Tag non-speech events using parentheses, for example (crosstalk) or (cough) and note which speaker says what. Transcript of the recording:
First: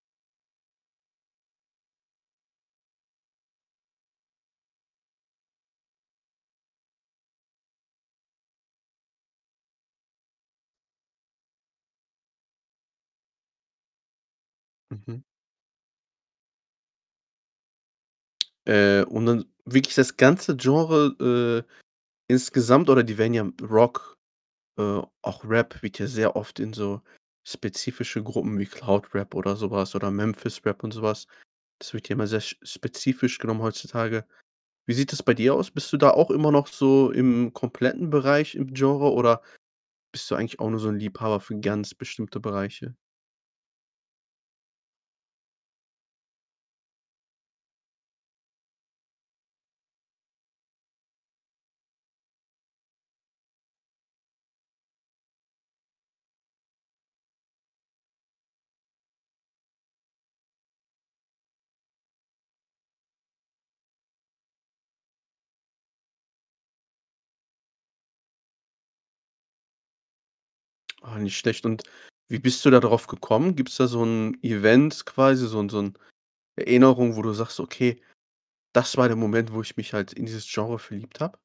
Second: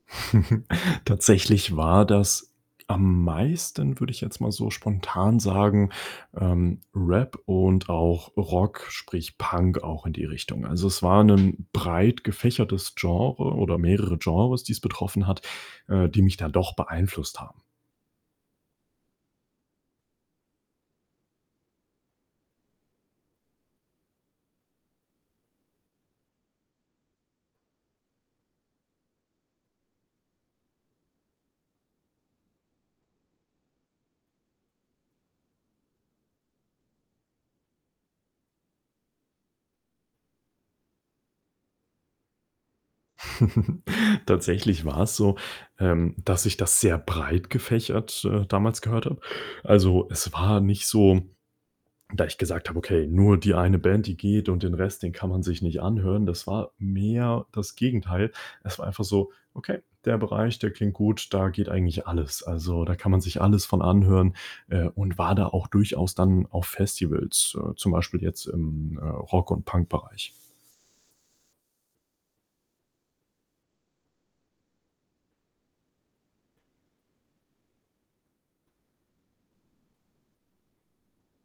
Speaker 1: (chuckles) Tatsächlich war das am meisten, würde ich jetzt mal so spontan sagen, ähm, Rap und auch Rock, sprich Punk auch in die Richtung. Also, es war 'nen breit gefächertes Genre oder mehrere Genres, die's
Speaker 2: Mhm.
Speaker 1: betroffen hat, äh, die mich dann doch beeinflusst haben.
Speaker 2: Äh, und dann wirklich das ganze Genre, äh, insgesamt oder die werden ja Rock, äh auch Rap wird ja sehr oft in so spezifische Gruppen wie Cloud Rap oder so was oder Memphis Rap und so was. Das wird ja immer sehr spezifisch genommen heutzutage. Wie sieht das bei dir aus? Bist du da auch immer noch so im kompletten Bereich im Genre oder bist du eigentlich auch nur so 'n Liebhaber für ganz bestimmte Bereiche?
Speaker 1: (chuckles) Tatsächlich war es so, ähm, dass ich das sehr breit gefächert, äh, damals gehört habe. Also, es war nicht so, da ich gesagt habe: „Okay, nur die eine Band, die geht und den Rest, den kann man sich nicht anhören", das war mehr das Gegenteil. Es war einfach so: „Okay, der Bereich, der klingt gut, da geht eigentlich alles. Also, da kann man sich alles von anhören," äh, und war da auch durchaus dann auf Festivals, äh, zum Beispiel jetzt im, äh, Rock und Punk-Bereich.
Speaker 2: Ah, nicht schlecht, und wie bist du da drauf gekommen? Gibt's da so 'n Event quasi, so 'n so 'n Erinnerung, wo du sagst: „Okay, das war der Moment, wo ich mich halt in dieses Genre verliebt habe."